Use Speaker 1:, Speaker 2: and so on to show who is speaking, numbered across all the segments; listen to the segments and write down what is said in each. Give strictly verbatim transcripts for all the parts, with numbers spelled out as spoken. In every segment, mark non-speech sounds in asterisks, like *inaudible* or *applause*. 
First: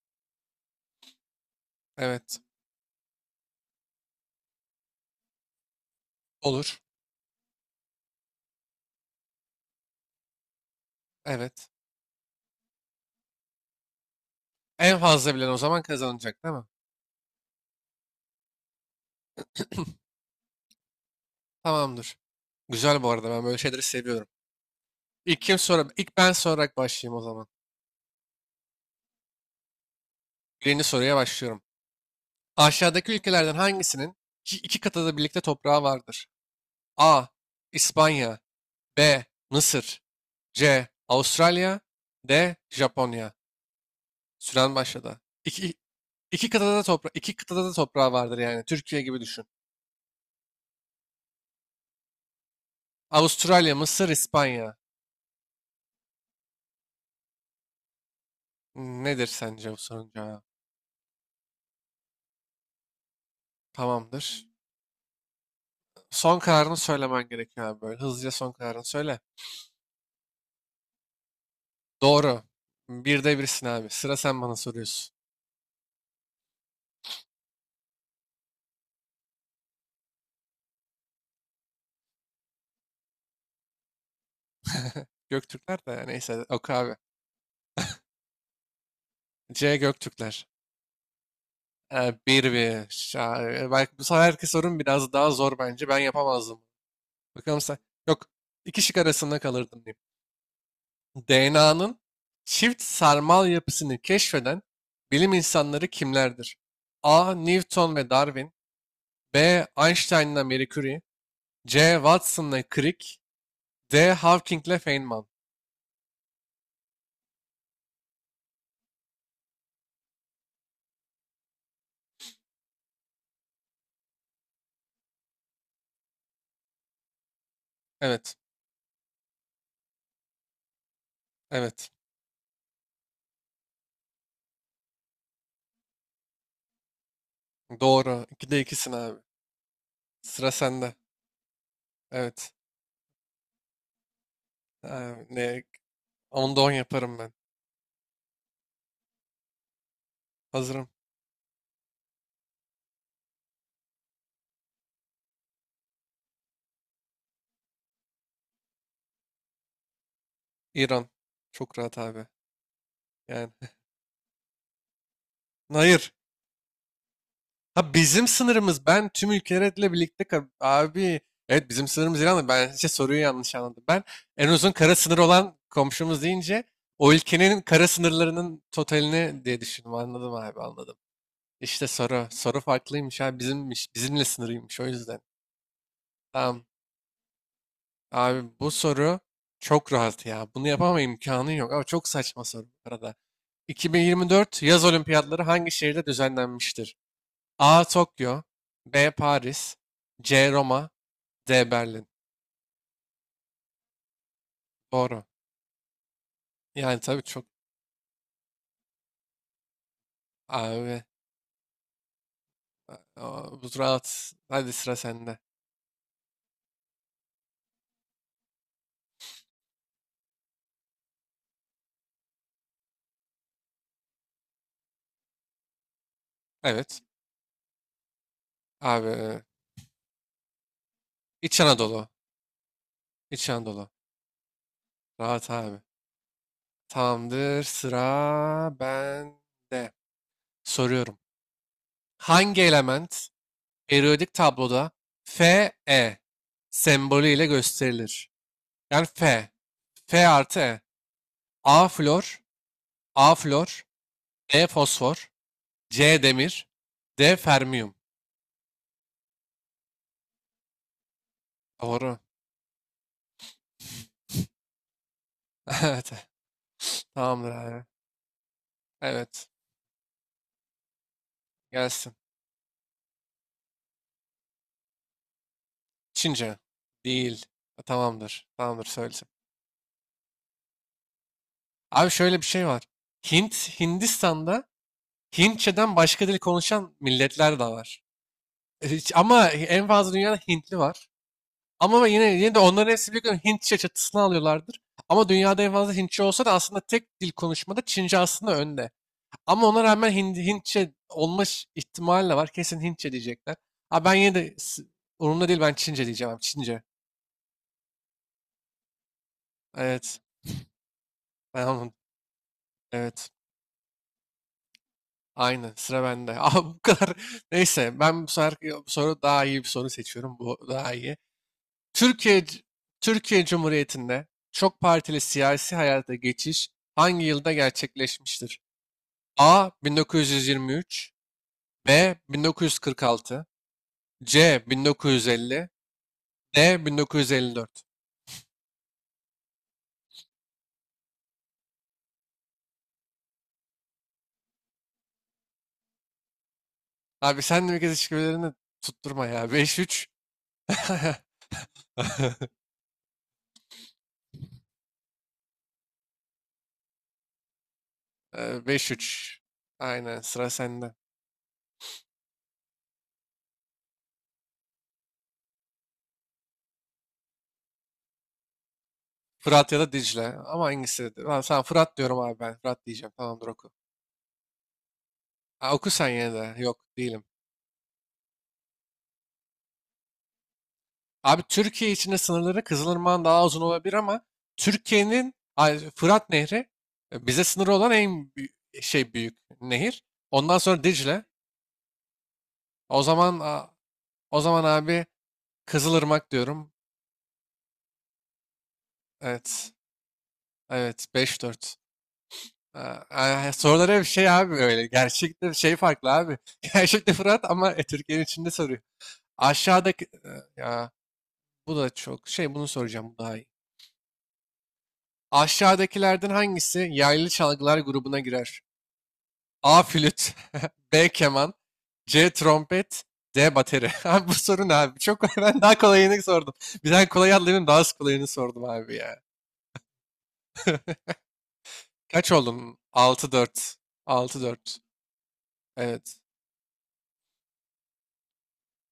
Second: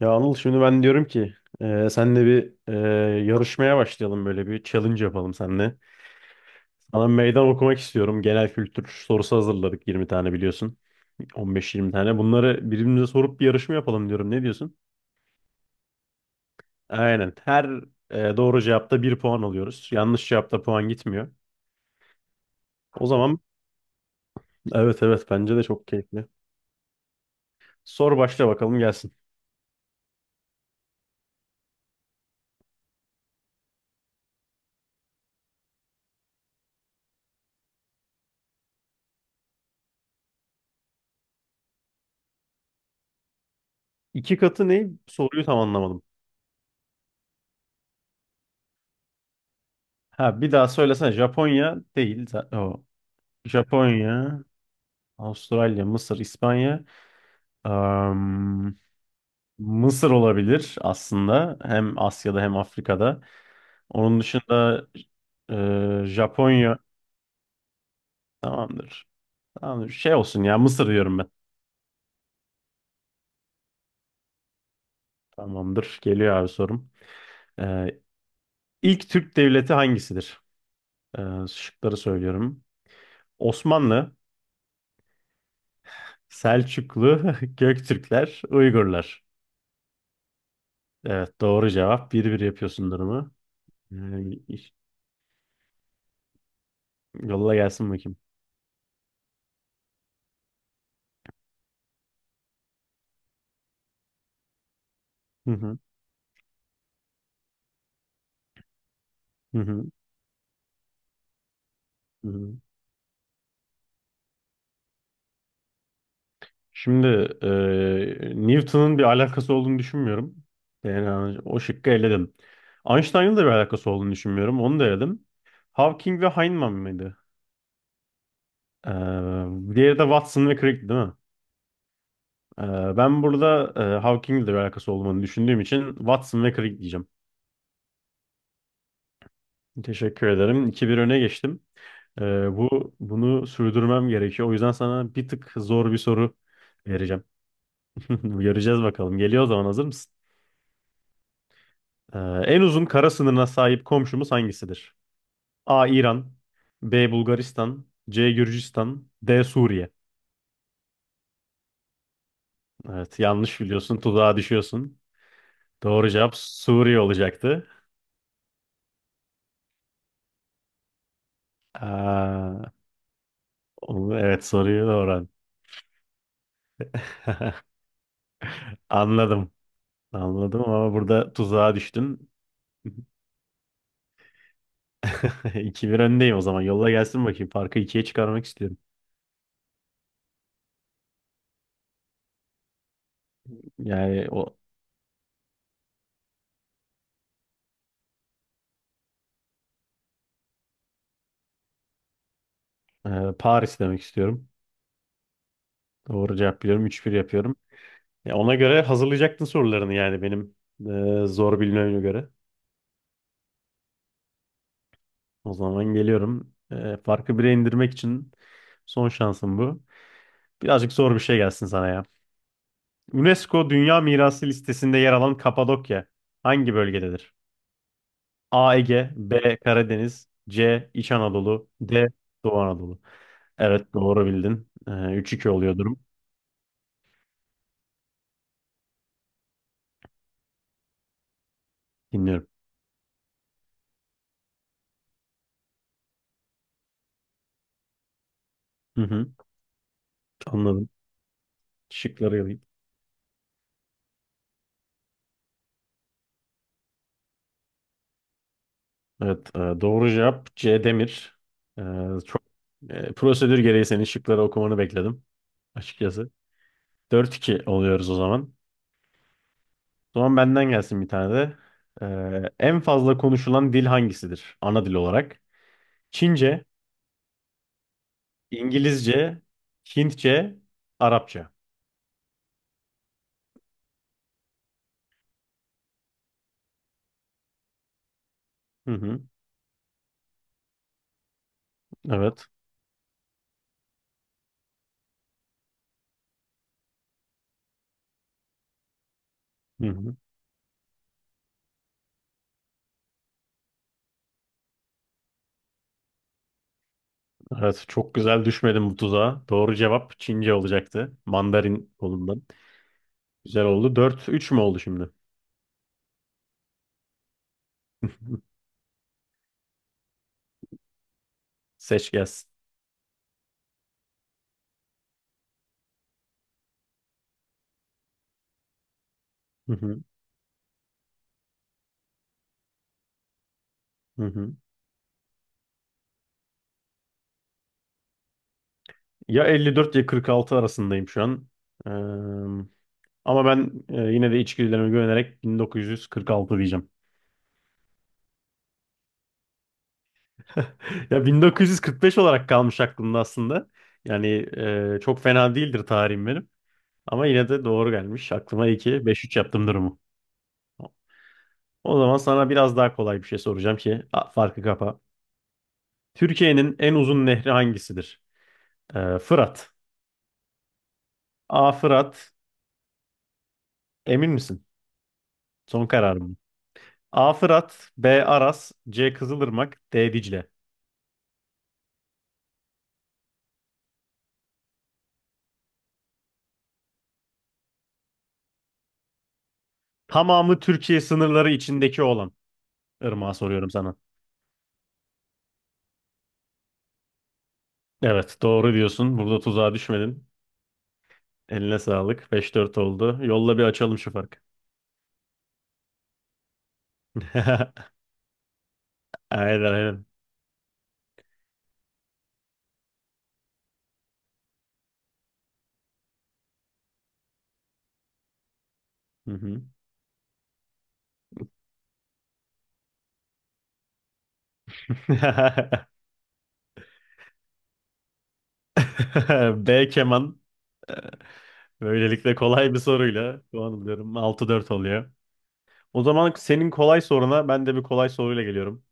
Speaker 1: Ya Anıl şimdi ben diyorum ki e, senle
Speaker 2: Evet.
Speaker 1: bir e, yarışmaya başlayalım, böyle bir challenge yapalım seninle.
Speaker 2: Olur.
Speaker 1: Sana meydan okumak istiyorum. Genel kültür sorusu hazırladık, yirmi tane biliyorsun.
Speaker 2: Evet.
Speaker 1: on beş yirmi tane. Bunları birbirimize sorup bir yarışma yapalım diyorum. Ne diyorsun?
Speaker 2: En fazla bilen o zaman kazanacak değil mi?
Speaker 1: Aynen. Her e, doğru cevapta bir puan alıyoruz.
Speaker 2: *laughs*
Speaker 1: Yanlış cevapta puan gitmiyor.
Speaker 2: *clears throat* Tamamdır. Güzel
Speaker 1: O
Speaker 2: bu arada
Speaker 1: zaman
Speaker 2: ben böyle şeyleri seviyorum.
Speaker 1: evet evet,
Speaker 2: İlk
Speaker 1: bence
Speaker 2: kim
Speaker 1: de
Speaker 2: sonra
Speaker 1: çok
Speaker 2: ilk
Speaker 1: keyifli.
Speaker 2: ben sorarak başlayayım o zaman.
Speaker 1: Sor başla bakalım gelsin.
Speaker 2: Birinci soruya başlıyorum. Aşağıdaki ülkelerden hangisinin iki, iki kıtada da birlikte toprağı vardır? A. İspanya. B. Mısır. C. Avustralya. D. Japonya.
Speaker 1: İki katı
Speaker 2: Süren
Speaker 1: ne?
Speaker 2: başladı.
Speaker 1: Soruyu tam
Speaker 2: İki,
Speaker 1: anlamadım.
Speaker 2: iki kıtada da topra iki kıtada da toprağı vardır yani. Türkiye gibi düşün.
Speaker 1: Ha bir daha söylesene. Japonya değil. za- O.
Speaker 2: Avustralya, Mısır,
Speaker 1: Japonya.
Speaker 2: İspanya.
Speaker 1: Avustralya, Mısır, İspanya. Am,
Speaker 2: Nedir sence bu sorunun
Speaker 1: Mısır
Speaker 2: cevabı?
Speaker 1: olabilir aslında. Hem Asya'da hem Afrika'da. Onun
Speaker 2: Tamamdır.
Speaker 1: dışında e,
Speaker 2: Son kararını
Speaker 1: Japonya.
Speaker 2: söylemen gerekiyor abi böyle. Hızlıca son kararını
Speaker 1: Tamamdır.
Speaker 2: söyle.
Speaker 1: Tamamdır. Şey olsun ya, Mısır diyorum ben.
Speaker 2: Doğru. Bir de birsin abi. Sıra sen bana soruyorsun.
Speaker 1: Tamamdır. Geliyor abi sorum. E, ilk Türk devleti hangisidir? E, şıkları söylüyorum. Osmanlı,
Speaker 2: Göktürkler de neyse ok abi.
Speaker 1: Selçuklu, *laughs* Göktürkler, Uygurlar.
Speaker 2: C Göktürkler.
Speaker 1: Evet, doğru cevap.
Speaker 2: Ee,
Speaker 1: Bir bir
Speaker 2: bir
Speaker 1: yapıyorsun
Speaker 2: bir.
Speaker 1: durumu.
Speaker 2: Ya,
Speaker 1: E,
Speaker 2: belki bu sefer herkes sorun biraz daha zor bence. Ben yapamazdım.
Speaker 1: yolla
Speaker 2: Bakalım sen.
Speaker 1: gelsin bakayım.
Speaker 2: Yok. İki şık arasında kalırdım diyeyim. D N A'nın çift sarmal yapısını keşfeden bilim
Speaker 1: Hı hı.
Speaker 2: insanları kimlerdir? A. Newton ve Darwin.
Speaker 1: Hı
Speaker 2: B.
Speaker 1: hı.
Speaker 2: Einstein'la Marie Curie. C.
Speaker 1: Hı hı.
Speaker 2: Watson'la Crick. D. Hawking'le Feynman.
Speaker 1: Şimdi eee, Newton'un bir alakası olduğunu düşünmüyorum. Yani o şıkkı eledim. Einstein'ın da bir alakası olduğunu düşünmüyorum. Onu da eledim. Hawking ve Feynman mıydı?
Speaker 2: Evet.
Speaker 1: Eee diğeri de Watson ve Crick değil mi?
Speaker 2: Evet.
Speaker 1: Eee, ben burada eee, Hawking'le de bir alakası olduğunu düşündüğüm için Watson ve Crick diyeceğim.
Speaker 2: Doğru. İkide ikisin abi.
Speaker 1: Teşekkür
Speaker 2: Sıra
Speaker 1: ederim. iki
Speaker 2: sende.
Speaker 1: bir öne geçtim. Eee,
Speaker 2: Evet.
Speaker 1: bu bunu sürdürmem gerekiyor. O yüzden sana
Speaker 2: Abi,
Speaker 1: bir tık
Speaker 2: ne?
Speaker 1: zor bir soru
Speaker 2: Onda on yaparım
Speaker 1: vereceğim.
Speaker 2: ben.
Speaker 1: *laughs* Göreceğiz bakalım. Geliyor o zaman, hazır mısın?
Speaker 2: Hazırım.
Speaker 1: Ee, en uzun kara sınırına sahip komşumuz hangisidir? A. İran, B. Bulgaristan, C. Gürcistan, D. Suriye.
Speaker 2: İran. Çok rahat abi.
Speaker 1: Evet
Speaker 2: Yani.
Speaker 1: yanlış biliyorsun, tuzağa düşüyorsun. Doğru
Speaker 2: *laughs* Hayır.
Speaker 1: cevap Suriye olacaktı.
Speaker 2: Ha bizim sınırımız. Ben tüm ülkelerle birlikte ka- abi. Evet bizim sınırımız İran'da.
Speaker 1: Aa,
Speaker 2: Ben işte soruyu yanlış anladım. Ben
Speaker 1: o- evet
Speaker 2: en uzun
Speaker 1: soruyu
Speaker 2: kara sınır
Speaker 1: doğru.
Speaker 2: olan komşumuz deyince o ülkenin
Speaker 1: *laughs*
Speaker 2: kara sınırlarının totalini
Speaker 1: Anladım.
Speaker 2: diye düşündüm. Anladım abi
Speaker 1: Anladım ama
Speaker 2: anladım.
Speaker 1: burada tuzağa
Speaker 2: İşte soru.
Speaker 1: düştün.
Speaker 2: Soru
Speaker 1: *laughs*
Speaker 2: farklıymış abi. Bizimmiş. Bizimle sınırıymış o yüzden.
Speaker 1: iki bir öndeyim o zaman.
Speaker 2: Tamam.
Speaker 1: Yolla gelsin bakayım. Farkı ikiye
Speaker 2: Abi
Speaker 1: çıkarmak
Speaker 2: bu
Speaker 1: istiyorum.
Speaker 2: soru çok rahat ya. Bunu yapama imkanın yok. Ama çok saçma soru bu arada.
Speaker 1: Yani o
Speaker 2: iki bin yirmi dört yaz olimpiyatları hangi şehirde düzenlenmiştir? A. Tokyo. B. Paris. C. Roma. D. Berlin.
Speaker 1: e, Paris demek istiyorum.
Speaker 2: Doğru.
Speaker 1: Doğru cevap biliyorum.
Speaker 2: Yani
Speaker 1: üç bir
Speaker 2: tabii çok
Speaker 1: yapıyorum. Ya ona göre hazırlayacaktın sorularını, yani benim
Speaker 2: abi,
Speaker 1: e, zor bilmeme göre.
Speaker 2: aa, bu rahat. Hadi sıra sende.
Speaker 1: O zaman geliyorum. E, farkı bire indirmek için son şansım bu. Birazcık zor bir şey gelsin sana ya. UNESCO Dünya Mirası listesinde yer alan Kapadokya hangi
Speaker 2: Evet.
Speaker 1: bölgededir? A. Ege,
Speaker 2: Abi
Speaker 1: B. Karadeniz, C. İç
Speaker 2: İç
Speaker 1: Anadolu, D.
Speaker 2: Anadolu.
Speaker 1: Doğu Anadolu.
Speaker 2: İç Anadolu.
Speaker 1: Evet, doğru bildin. E,
Speaker 2: Rahat
Speaker 1: üç iki
Speaker 2: abi.
Speaker 1: oluyor durum.
Speaker 2: Tamamdır. Sıra bende. Soruyorum.
Speaker 1: Dinliyorum.
Speaker 2: Hangi element periyodik tabloda Fe sembolü ile gösterilir?
Speaker 1: Hı
Speaker 2: Yani
Speaker 1: hı,
Speaker 2: Fe. Fe artı E.
Speaker 1: anladım.
Speaker 2: A flor,
Speaker 1: Şıkları
Speaker 2: A flor, E fosfor, C demir, D fermiyum.
Speaker 1: Evet, e, doğru cevap C. Demir. E,
Speaker 2: Doğru.
Speaker 1: çok e, prosedür gereği senin şıkları okumanı bekledim
Speaker 2: *laughs* Evet.
Speaker 1: açıkçası. Dört
Speaker 2: Tamamdır
Speaker 1: iki
Speaker 2: abi.
Speaker 1: oluyoruz o zaman.
Speaker 2: Evet.
Speaker 1: O zaman benden gelsin bir tane de. E,
Speaker 2: Gelsin.
Speaker 1: en fazla konuşulan dil hangisidir, ana dil olarak?
Speaker 2: Çince.
Speaker 1: Çince,
Speaker 2: Değil. Tamamdır. Tamamdır söyleyeceğim.
Speaker 1: İngilizce, Hintçe, Arapça.
Speaker 2: Abi şöyle bir şey var. Hint, Hindistan'da Hintçeden başka dil konuşan milletler de var.
Speaker 1: Hı
Speaker 2: Hiç-
Speaker 1: hı,
Speaker 2: Ama en fazla dünyada Hintli var. Ama ben yine,
Speaker 1: evet.
Speaker 2: yine de onların hepsi biliyorum Hintçe çatısını alıyorlardır. Ama dünyada en fazla Hintçe olsa da aslında tek dil konuşmada Çince aslında önde. Ama ona
Speaker 1: Hı
Speaker 2: rağmen
Speaker 1: hı.
Speaker 2: Hint, Hintçe olma ş- ihtimali de var. Kesin Hintçe diyecekler. Abi ben yine de s- umurumda değil ben Çince diyeceğim abi. Çince.
Speaker 1: Evet, çok güzel, düşmedim bu tuzağa. Doğru cevap
Speaker 2: Evet.
Speaker 1: Çince olacaktı.
Speaker 2: Ben onu,
Speaker 1: Mandarin kolundan.
Speaker 2: evet.
Speaker 1: Güzel oldu. dört üç mü oldu şimdi?
Speaker 2: Aynı. Sıra bende. *laughs* Abi bu kadar. Neyse ben bu sefer
Speaker 1: *laughs*
Speaker 2: bu soru daha iyi bir soru seçiyorum. Bu daha iyi.
Speaker 1: Seç
Speaker 2: Türkiye
Speaker 1: gelsin.
Speaker 2: Türkiye Cumhuriyeti'nde çok partili siyasi hayata geçiş hangi yılda gerçekleşmiştir? A
Speaker 1: Hı hı,
Speaker 2: bin dokuz yüz yirmi üç, B bin dokuz yüz kırk altı,
Speaker 1: hı hı.
Speaker 2: C bin dokuz yüz elli, D bin dokuz yüz elli dört.
Speaker 1: Ya elli dört ya kırk altı arasındayım şu an. Ee, ama ben e, yine de içgüdülerime güvenerek bin dokuz yüz kırk altı diyeceğim.
Speaker 2: Abi sen de bir kez işbirlerini tutturma ya. beş üç.
Speaker 1: *laughs* Ya bin dokuz yüz kırk beş olarak kalmış aklımda aslında. Yani e, çok fena değildir tarihim benim. Ama yine de doğru gelmiş.
Speaker 2: Ee,
Speaker 1: Aklıma iki, beş üç
Speaker 2: beş üç.
Speaker 1: yaptım
Speaker 2: *laughs*
Speaker 1: durumu.
Speaker 2: Aynen sıra sende.
Speaker 1: O zaman sana biraz daha kolay bir şey soracağım ki, a, farkı kapa. Türkiye'nin en uzun nehri hangisidir? Ee, Fırat.
Speaker 2: Fırat ya da Dicle. Ama hangisi? Ha, sen
Speaker 1: A.
Speaker 2: Fırat diyorum
Speaker 1: Fırat.
Speaker 2: abi ben. Fırat diyeceğim. Tamamdır oku.
Speaker 1: Emin misin?
Speaker 2: Ha,
Speaker 1: Son
Speaker 2: oku sen
Speaker 1: karar
Speaker 2: yine de. Yok değilim.
Speaker 1: A. Fırat, B. Aras, C. Kızılırmak, D. Dicle.
Speaker 2: Abi Türkiye içinde sınırları Kızılırmak'ın daha uzun olabilir ama Türkiye'nin ay, Fırat Nehri e, bize sınırı olan en büyük, şey büyük nehir. Ondan
Speaker 1: Tamamı
Speaker 2: sonra
Speaker 1: Türkiye
Speaker 2: Dicle.
Speaker 1: sınırları içindeki olan
Speaker 2: O
Speaker 1: ırmağa
Speaker 2: zaman a-
Speaker 1: soruyorum sana.
Speaker 2: o zaman abi Kızılırmak diyorum.
Speaker 1: Evet, doğru diyorsun. Burada
Speaker 2: Evet.
Speaker 1: tuzağa düşmedin.
Speaker 2: Evet beş dört.
Speaker 1: Eline sağlık. beş dört
Speaker 2: Aa,
Speaker 1: oldu.
Speaker 2: ay,
Speaker 1: Yolla, bir
Speaker 2: soruları
Speaker 1: açalım
Speaker 2: bir
Speaker 1: şu
Speaker 2: şey
Speaker 1: farkı.
Speaker 2: abi öyle. Gerçekte şey farklı abi. *laughs* Gerçekte Fırat ama e,
Speaker 1: *laughs*
Speaker 2: Türkiye'nin içinde soruyor.
Speaker 1: Aynen aynen.
Speaker 2: Aşağıdaki e, Ya bu da çok şey bunu soracağım bu daha iyi. Aşağıdakilerden hangisi yaylı çalgılar grubuna girer?
Speaker 1: Hı hı.
Speaker 2: A. Flüt. *laughs* B. Keman. C. Trompet. D. Bateri. *laughs* Abi bu soru ne abi? Çok *laughs* ben daha kolayını sordum. Bir tane kolay atlayayım daha az kolayını sordum abi ya.
Speaker 1: *laughs* B. Keman.
Speaker 2: *laughs* Kaç
Speaker 1: Böylelikle kolay
Speaker 2: oldun?
Speaker 1: bir
Speaker 2: Altı
Speaker 1: soruyla puan
Speaker 2: dört.
Speaker 1: alıyorum.
Speaker 2: Altı
Speaker 1: altı dört
Speaker 2: dört.
Speaker 1: oluyor. O
Speaker 2: Evet.
Speaker 1: zaman senin kolay soruna ben de bir kolay soruyla geliyorum.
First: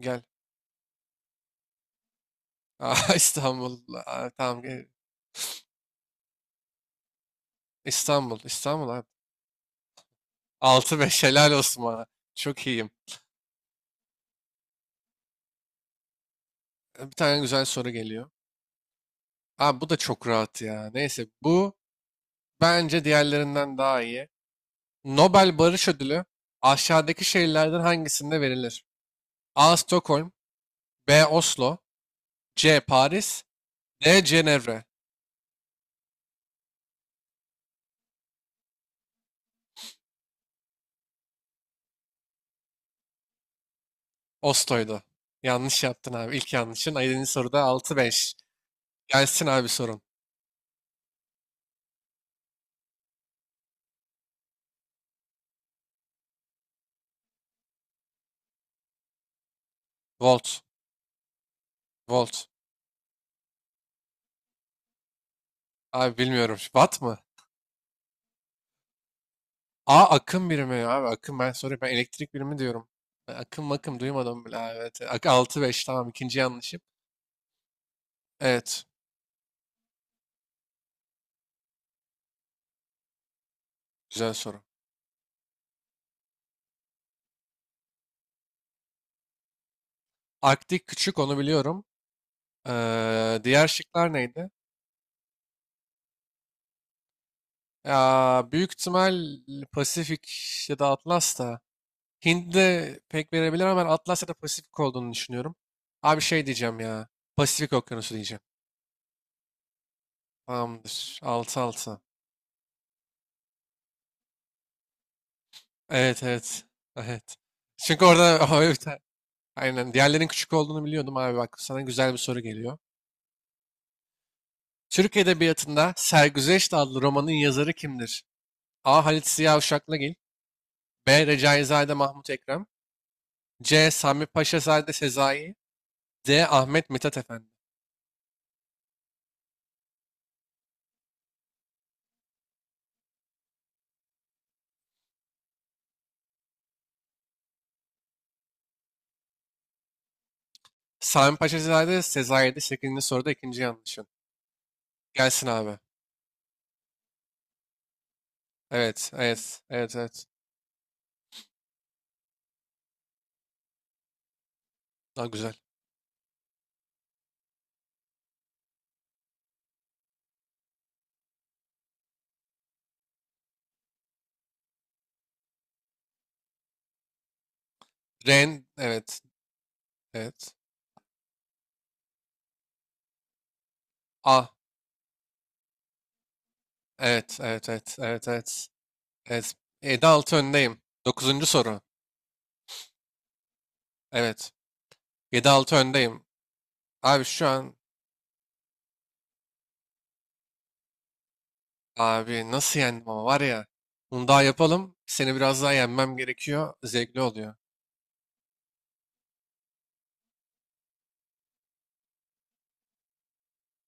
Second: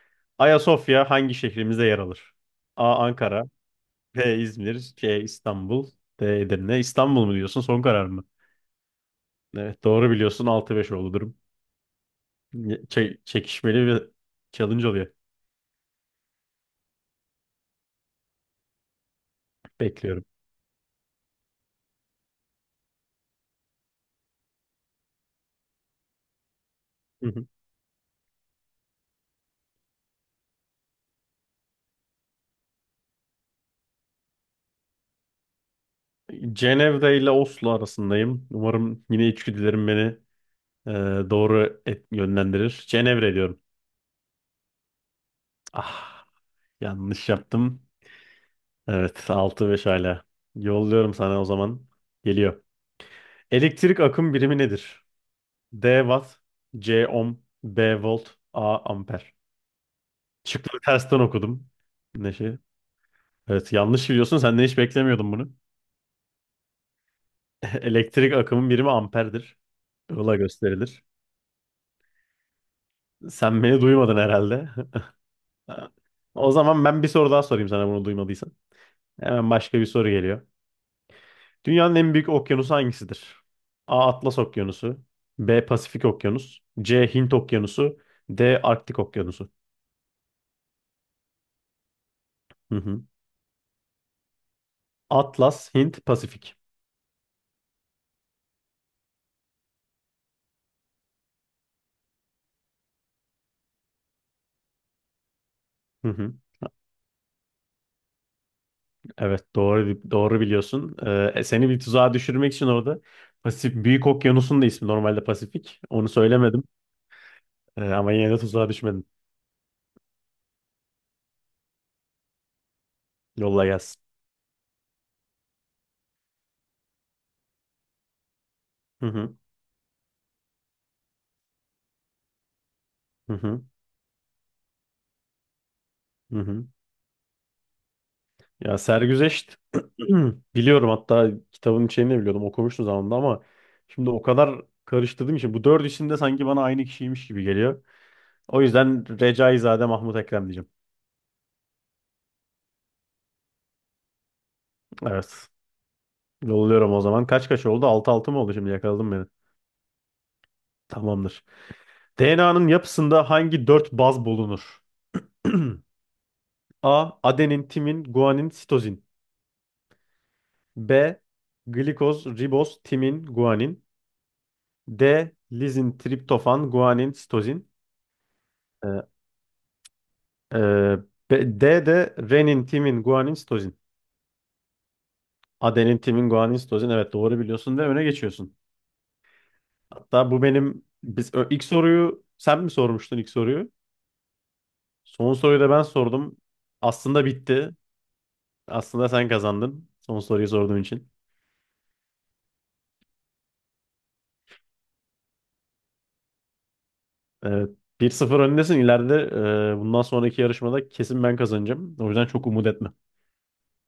Speaker 2: Gel.
Speaker 1: Ayasofya hangi şehrimizde yer alır?
Speaker 2: *laughs*
Speaker 1: A.
Speaker 2: Aa,
Speaker 1: Ankara,
Speaker 2: İstanbul. Aa,
Speaker 1: P
Speaker 2: tamam
Speaker 1: İzmir,
Speaker 2: gel.
Speaker 1: C İstanbul, D Edirne. İstanbul mu diyorsun? Son karar mı?
Speaker 2: İstanbul. İstanbul abi.
Speaker 1: Evet, doğru biliyorsun. Altı beş
Speaker 2: Altı
Speaker 1: oldu
Speaker 2: beş.
Speaker 1: durum.
Speaker 2: Helal olsun bana. Çok iyiyim.
Speaker 1: Çe- çekişmeli ve challenge oluyor.
Speaker 2: Bir tane güzel soru geliyor. Abi bu da
Speaker 1: Bekliyorum.
Speaker 2: çok rahat ya. Neyse bu bence diğerlerinden daha iyi. Nobel Barış Ödülü aşağıdaki
Speaker 1: Hı hı.
Speaker 2: şehirlerden hangisinde verilir? A. Stockholm. B. Oslo. C. Paris. D. Cenevre.
Speaker 1: Cenevre ile Oslo arasındayım. Umarım yine içgüdülerim beni e, doğru et- yönlendirir. Cenevre diyorum.
Speaker 2: Oslo'ydu. Yanlış yaptın
Speaker 1: Ah,
Speaker 2: abi. İlk yanlışın. Ayının
Speaker 1: yanlış
Speaker 2: soruda
Speaker 1: yaptım.
Speaker 2: altı beş.
Speaker 1: Evet,
Speaker 2: Gelsin abi
Speaker 1: altı beş
Speaker 2: sorun.
Speaker 1: hala. Yolluyorum sana o zaman. Geliyor. Elektrik akım birimi nedir? D watt, C ohm, B volt, A amper.
Speaker 2: Volt.
Speaker 1: Şıkları tersten okudum. Ne
Speaker 2: Volt.
Speaker 1: Neşe. Evet, yanlış biliyorsun. Senden hiç beklemiyordum bunu.
Speaker 2: Abi bilmiyorum. Watt mı?
Speaker 1: *laughs* Elektrik akımın birimi amperdir.
Speaker 2: A.
Speaker 1: Ile
Speaker 2: Akım birimi ya
Speaker 1: gösterilir.
Speaker 2: abi. Akım ben soruyorum. Ben elektrik birimi diyorum. Ben
Speaker 1: Sen
Speaker 2: akım
Speaker 1: beni
Speaker 2: makım
Speaker 1: duymadın
Speaker 2: duymadım bile,
Speaker 1: herhalde.
Speaker 2: abi.
Speaker 1: *laughs*
Speaker 2: Evet. Ak- altı beş tamam. ikinci
Speaker 1: O
Speaker 2: yanlışım.
Speaker 1: zaman ben bir soru daha sorayım sana, bunu duymadıysan.
Speaker 2: Evet.
Speaker 1: Hemen başka bir soru geliyor. Dünyanın en büyük okyanusu hangisidir? A.
Speaker 2: Güzel
Speaker 1: Atlas
Speaker 2: soru.
Speaker 1: Okyanusu. B. Pasifik Okyanus. C. Hint Okyanusu. D. Arktik Okyanusu.
Speaker 2: Arktik küçük onu biliyorum.
Speaker 1: Hı hı.
Speaker 2: Ee, diğer şıklar neydi?
Speaker 1: Atlas, Hint, Pasifik.
Speaker 2: Ya büyük ihtimal Pasifik ya da Atlas da Hint de pek verebilir ama ben Atlas ya da Pasifik olduğunu düşünüyorum.
Speaker 1: Hı
Speaker 2: Abi
Speaker 1: hı.
Speaker 2: şey diyeceğim ya. Pasifik Okyanusu diyeceğim.
Speaker 1: Evet, doğru doğru biliyorsun.
Speaker 2: Tamamdır.
Speaker 1: Ee, e, seni bir
Speaker 2: altı altı.
Speaker 1: tuzağa düşürmek için orada Pasif Büyük Okyanus'un da ismi normalde Pasifik. Onu
Speaker 2: Evet evet.
Speaker 1: söylemedim.
Speaker 2: Evet.
Speaker 1: Ee,
Speaker 2: Çünkü
Speaker 1: ama yine de
Speaker 2: orada *laughs*
Speaker 1: tuzağa
Speaker 2: evet,
Speaker 1: düşmedim.
Speaker 2: aynen diğerlerinin küçük olduğunu biliyordum abi, bak sana güzel bir soru geliyor.
Speaker 1: Yolla gelsin.
Speaker 2: Türk Edebiyatı'nda Sergüzeşt adlı romanın yazarı kimdir? A.
Speaker 1: Hı
Speaker 2: Halit
Speaker 1: hı
Speaker 2: Ziya Uşaklıgil. B. Recaizade Mahmut Ekrem.
Speaker 1: hı hı.
Speaker 2: C. Sami Paşazade Sezai.
Speaker 1: Hı
Speaker 2: D.
Speaker 1: hı.
Speaker 2: Ahmet Mithat Efendi.
Speaker 1: Ya sergüzeşt *clears throat* biliyorum, hatta kitabın içeriğini de biliyordum, okumuştum zamanında, ama şimdi o kadar karıştırdım için bu dört isim de sanki bana aynı kişiymiş gibi geliyor. O yüzden Recaizade Mahmut Ekrem diyeceğim.
Speaker 2: Sami Paşazade Sezai'de şeklinde soruda ikinci yanlışın. Gelsin
Speaker 1: Evet.
Speaker 2: abi.
Speaker 1: Yolluyorum o zaman. Kaç kaç oldu? altı altı mı oldu şimdi,
Speaker 2: Evet,
Speaker 1: yakaladım beni.
Speaker 2: evet, evet, evet.
Speaker 1: Tamamdır. D N A'nın yapısında hangi dört baz bulunur?
Speaker 2: Daha güzel.
Speaker 1: *clears throat* A. Adenin, timin, guanin, sitozin. B. Glikoz, riboz, timin, guanin. D. Lizin, triptofan, guanin, sitozin.
Speaker 2: Ren,
Speaker 1: Ee,
Speaker 2: evet, evet.
Speaker 1: e, B- D de renin, timin, guanin, sitozin.
Speaker 2: A,
Speaker 1: Adenin, timin, guanin, sitozin. Evet,
Speaker 2: evet,
Speaker 1: doğru
Speaker 2: evet,
Speaker 1: biliyorsun ve
Speaker 2: evet,
Speaker 1: öne
Speaker 2: evet,
Speaker 1: geçiyorsun.
Speaker 2: evet. Evet.
Speaker 1: Hatta
Speaker 2: yedi altı
Speaker 1: bu
Speaker 2: öndeyim.
Speaker 1: benim biz
Speaker 2: Dokuzuncu
Speaker 1: ö- ilk
Speaker 2: soru.
Speaker 1: soruyu sen mi sormuştun ilk soruyu?
Speaker 2: Evet.
Speaker 1: Son
Speaker 2: Yedi
Speaker 1: soruyu da
Speaker 2: altı
Speaker 1: ben
Speaker 2: öndeyim.
Speaker 1: sordum.
Speaker 2: Abi
Speaker 1: Aslında
Speaker 2: şu
Speaker 1: bitti.
Speaker 2: an,
Speaker 1: Aslında sen kazandın. Son soruyu sorduğun için.
Speaker 2: abi nasıl yendim ama var ya. Bunu daha yapalım. Seni biraz daha yenmem gerekiyor. Zevkli oluyor.
Speaker 1: Evet. bir sıfır öndesin. İleride e, bundan sonraki yarışmada kesin ben kazanacağım. O yüzden çok umut etme.